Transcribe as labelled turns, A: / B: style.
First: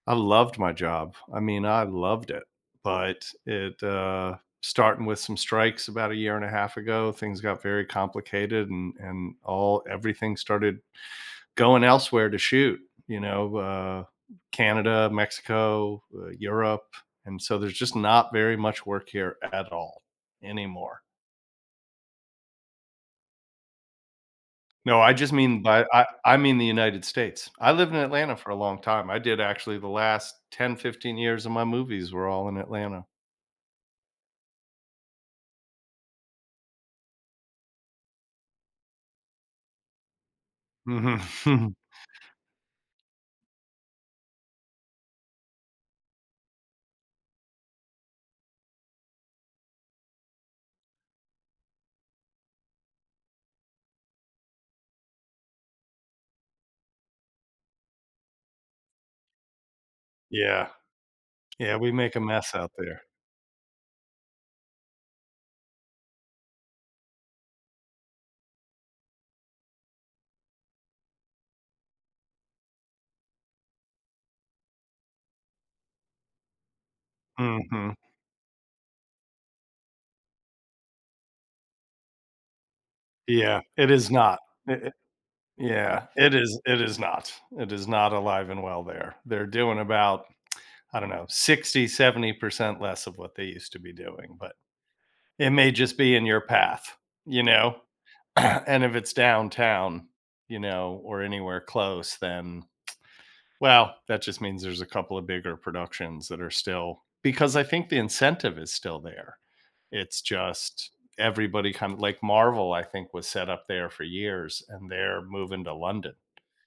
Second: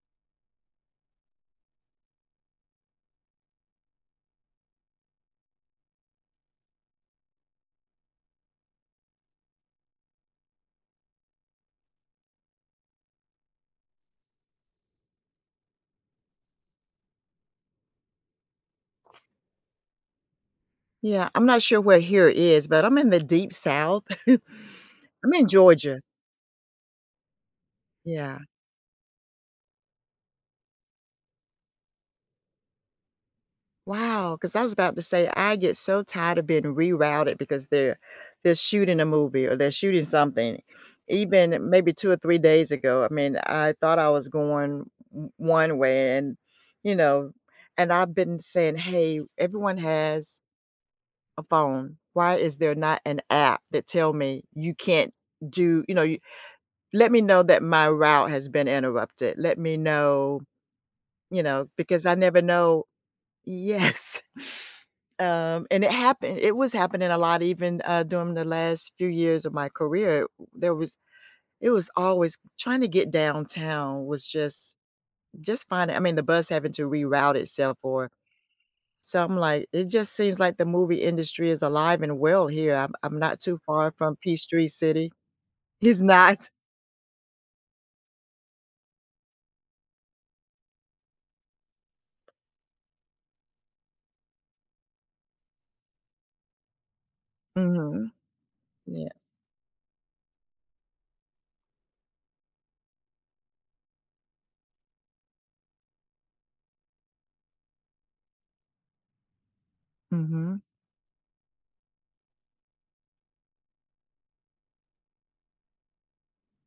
A: I loved my job. I mean, I loved it. But it, uh starting with some strikes about a year and a half ago, things got very complicated and and all everything started going elsewhere to shoot, you know, uh, Canada, Mexico, uh, Europe. And so, there's just not very much work here at all anymore.
B: Yeah. I'm not sure where "here" is but I'm in the deep south,
A: No, I just
B: I'm in
A: mean by
B: Georgia.
A: I I mean the United States. I lived in Atlanta
B: Yeah.
A: for a long time, I did actually the last 10, 15 years of my movies were all in Atlanta.
B: Wow, 'cause I was about to say I get so tired of being rerouted because they're they're shooting a movie or they're shooting something.
A: Mhm.
B: Even maybe 2 or 3 days ago, I mean, I thought I was going w 1 way and, you know? And I've been saying, "Hey, everyone has a phone. Why is there not an app that tell me, 'You can't do'" you know, y "Let me know that my route has been interrupted." Let me know,
A: Yeah.
B: you know,
A: Yeah, we
B: because I
A: make a
B: never
A: mess out
B: know
A: there.
B: Yes. Um, and it happen it was happening a lot even, uh, during the last few years of my career. There was it was always trying to get downtown was just just fine. I mean, the bus having to reroute itself
A: Mhm.
B: or something like it just seems, like, the movie industry is alive and well here. I'm I'm not too
A: Yeah, it
B: far
A: is
B: from
A: not.
B: Peachtree
A: I It
B: City is
A: Yeah. It
B: not
A: is it is not, it is not alive and well there. They're doing about, I don't know, 60%-70% less of what they used to be doing, but it may just be in your path, you know?
B: Mhm,
A: And if
B: yeah.
A: it's downtown, you know, or anywhere close, then well, that just means there's a couple of bigger productions that are still because I think the incentive is still there. It's
B: Mhm.
A: just everybody kind like Marvel, I think, was set up there for years, and they're moving to London.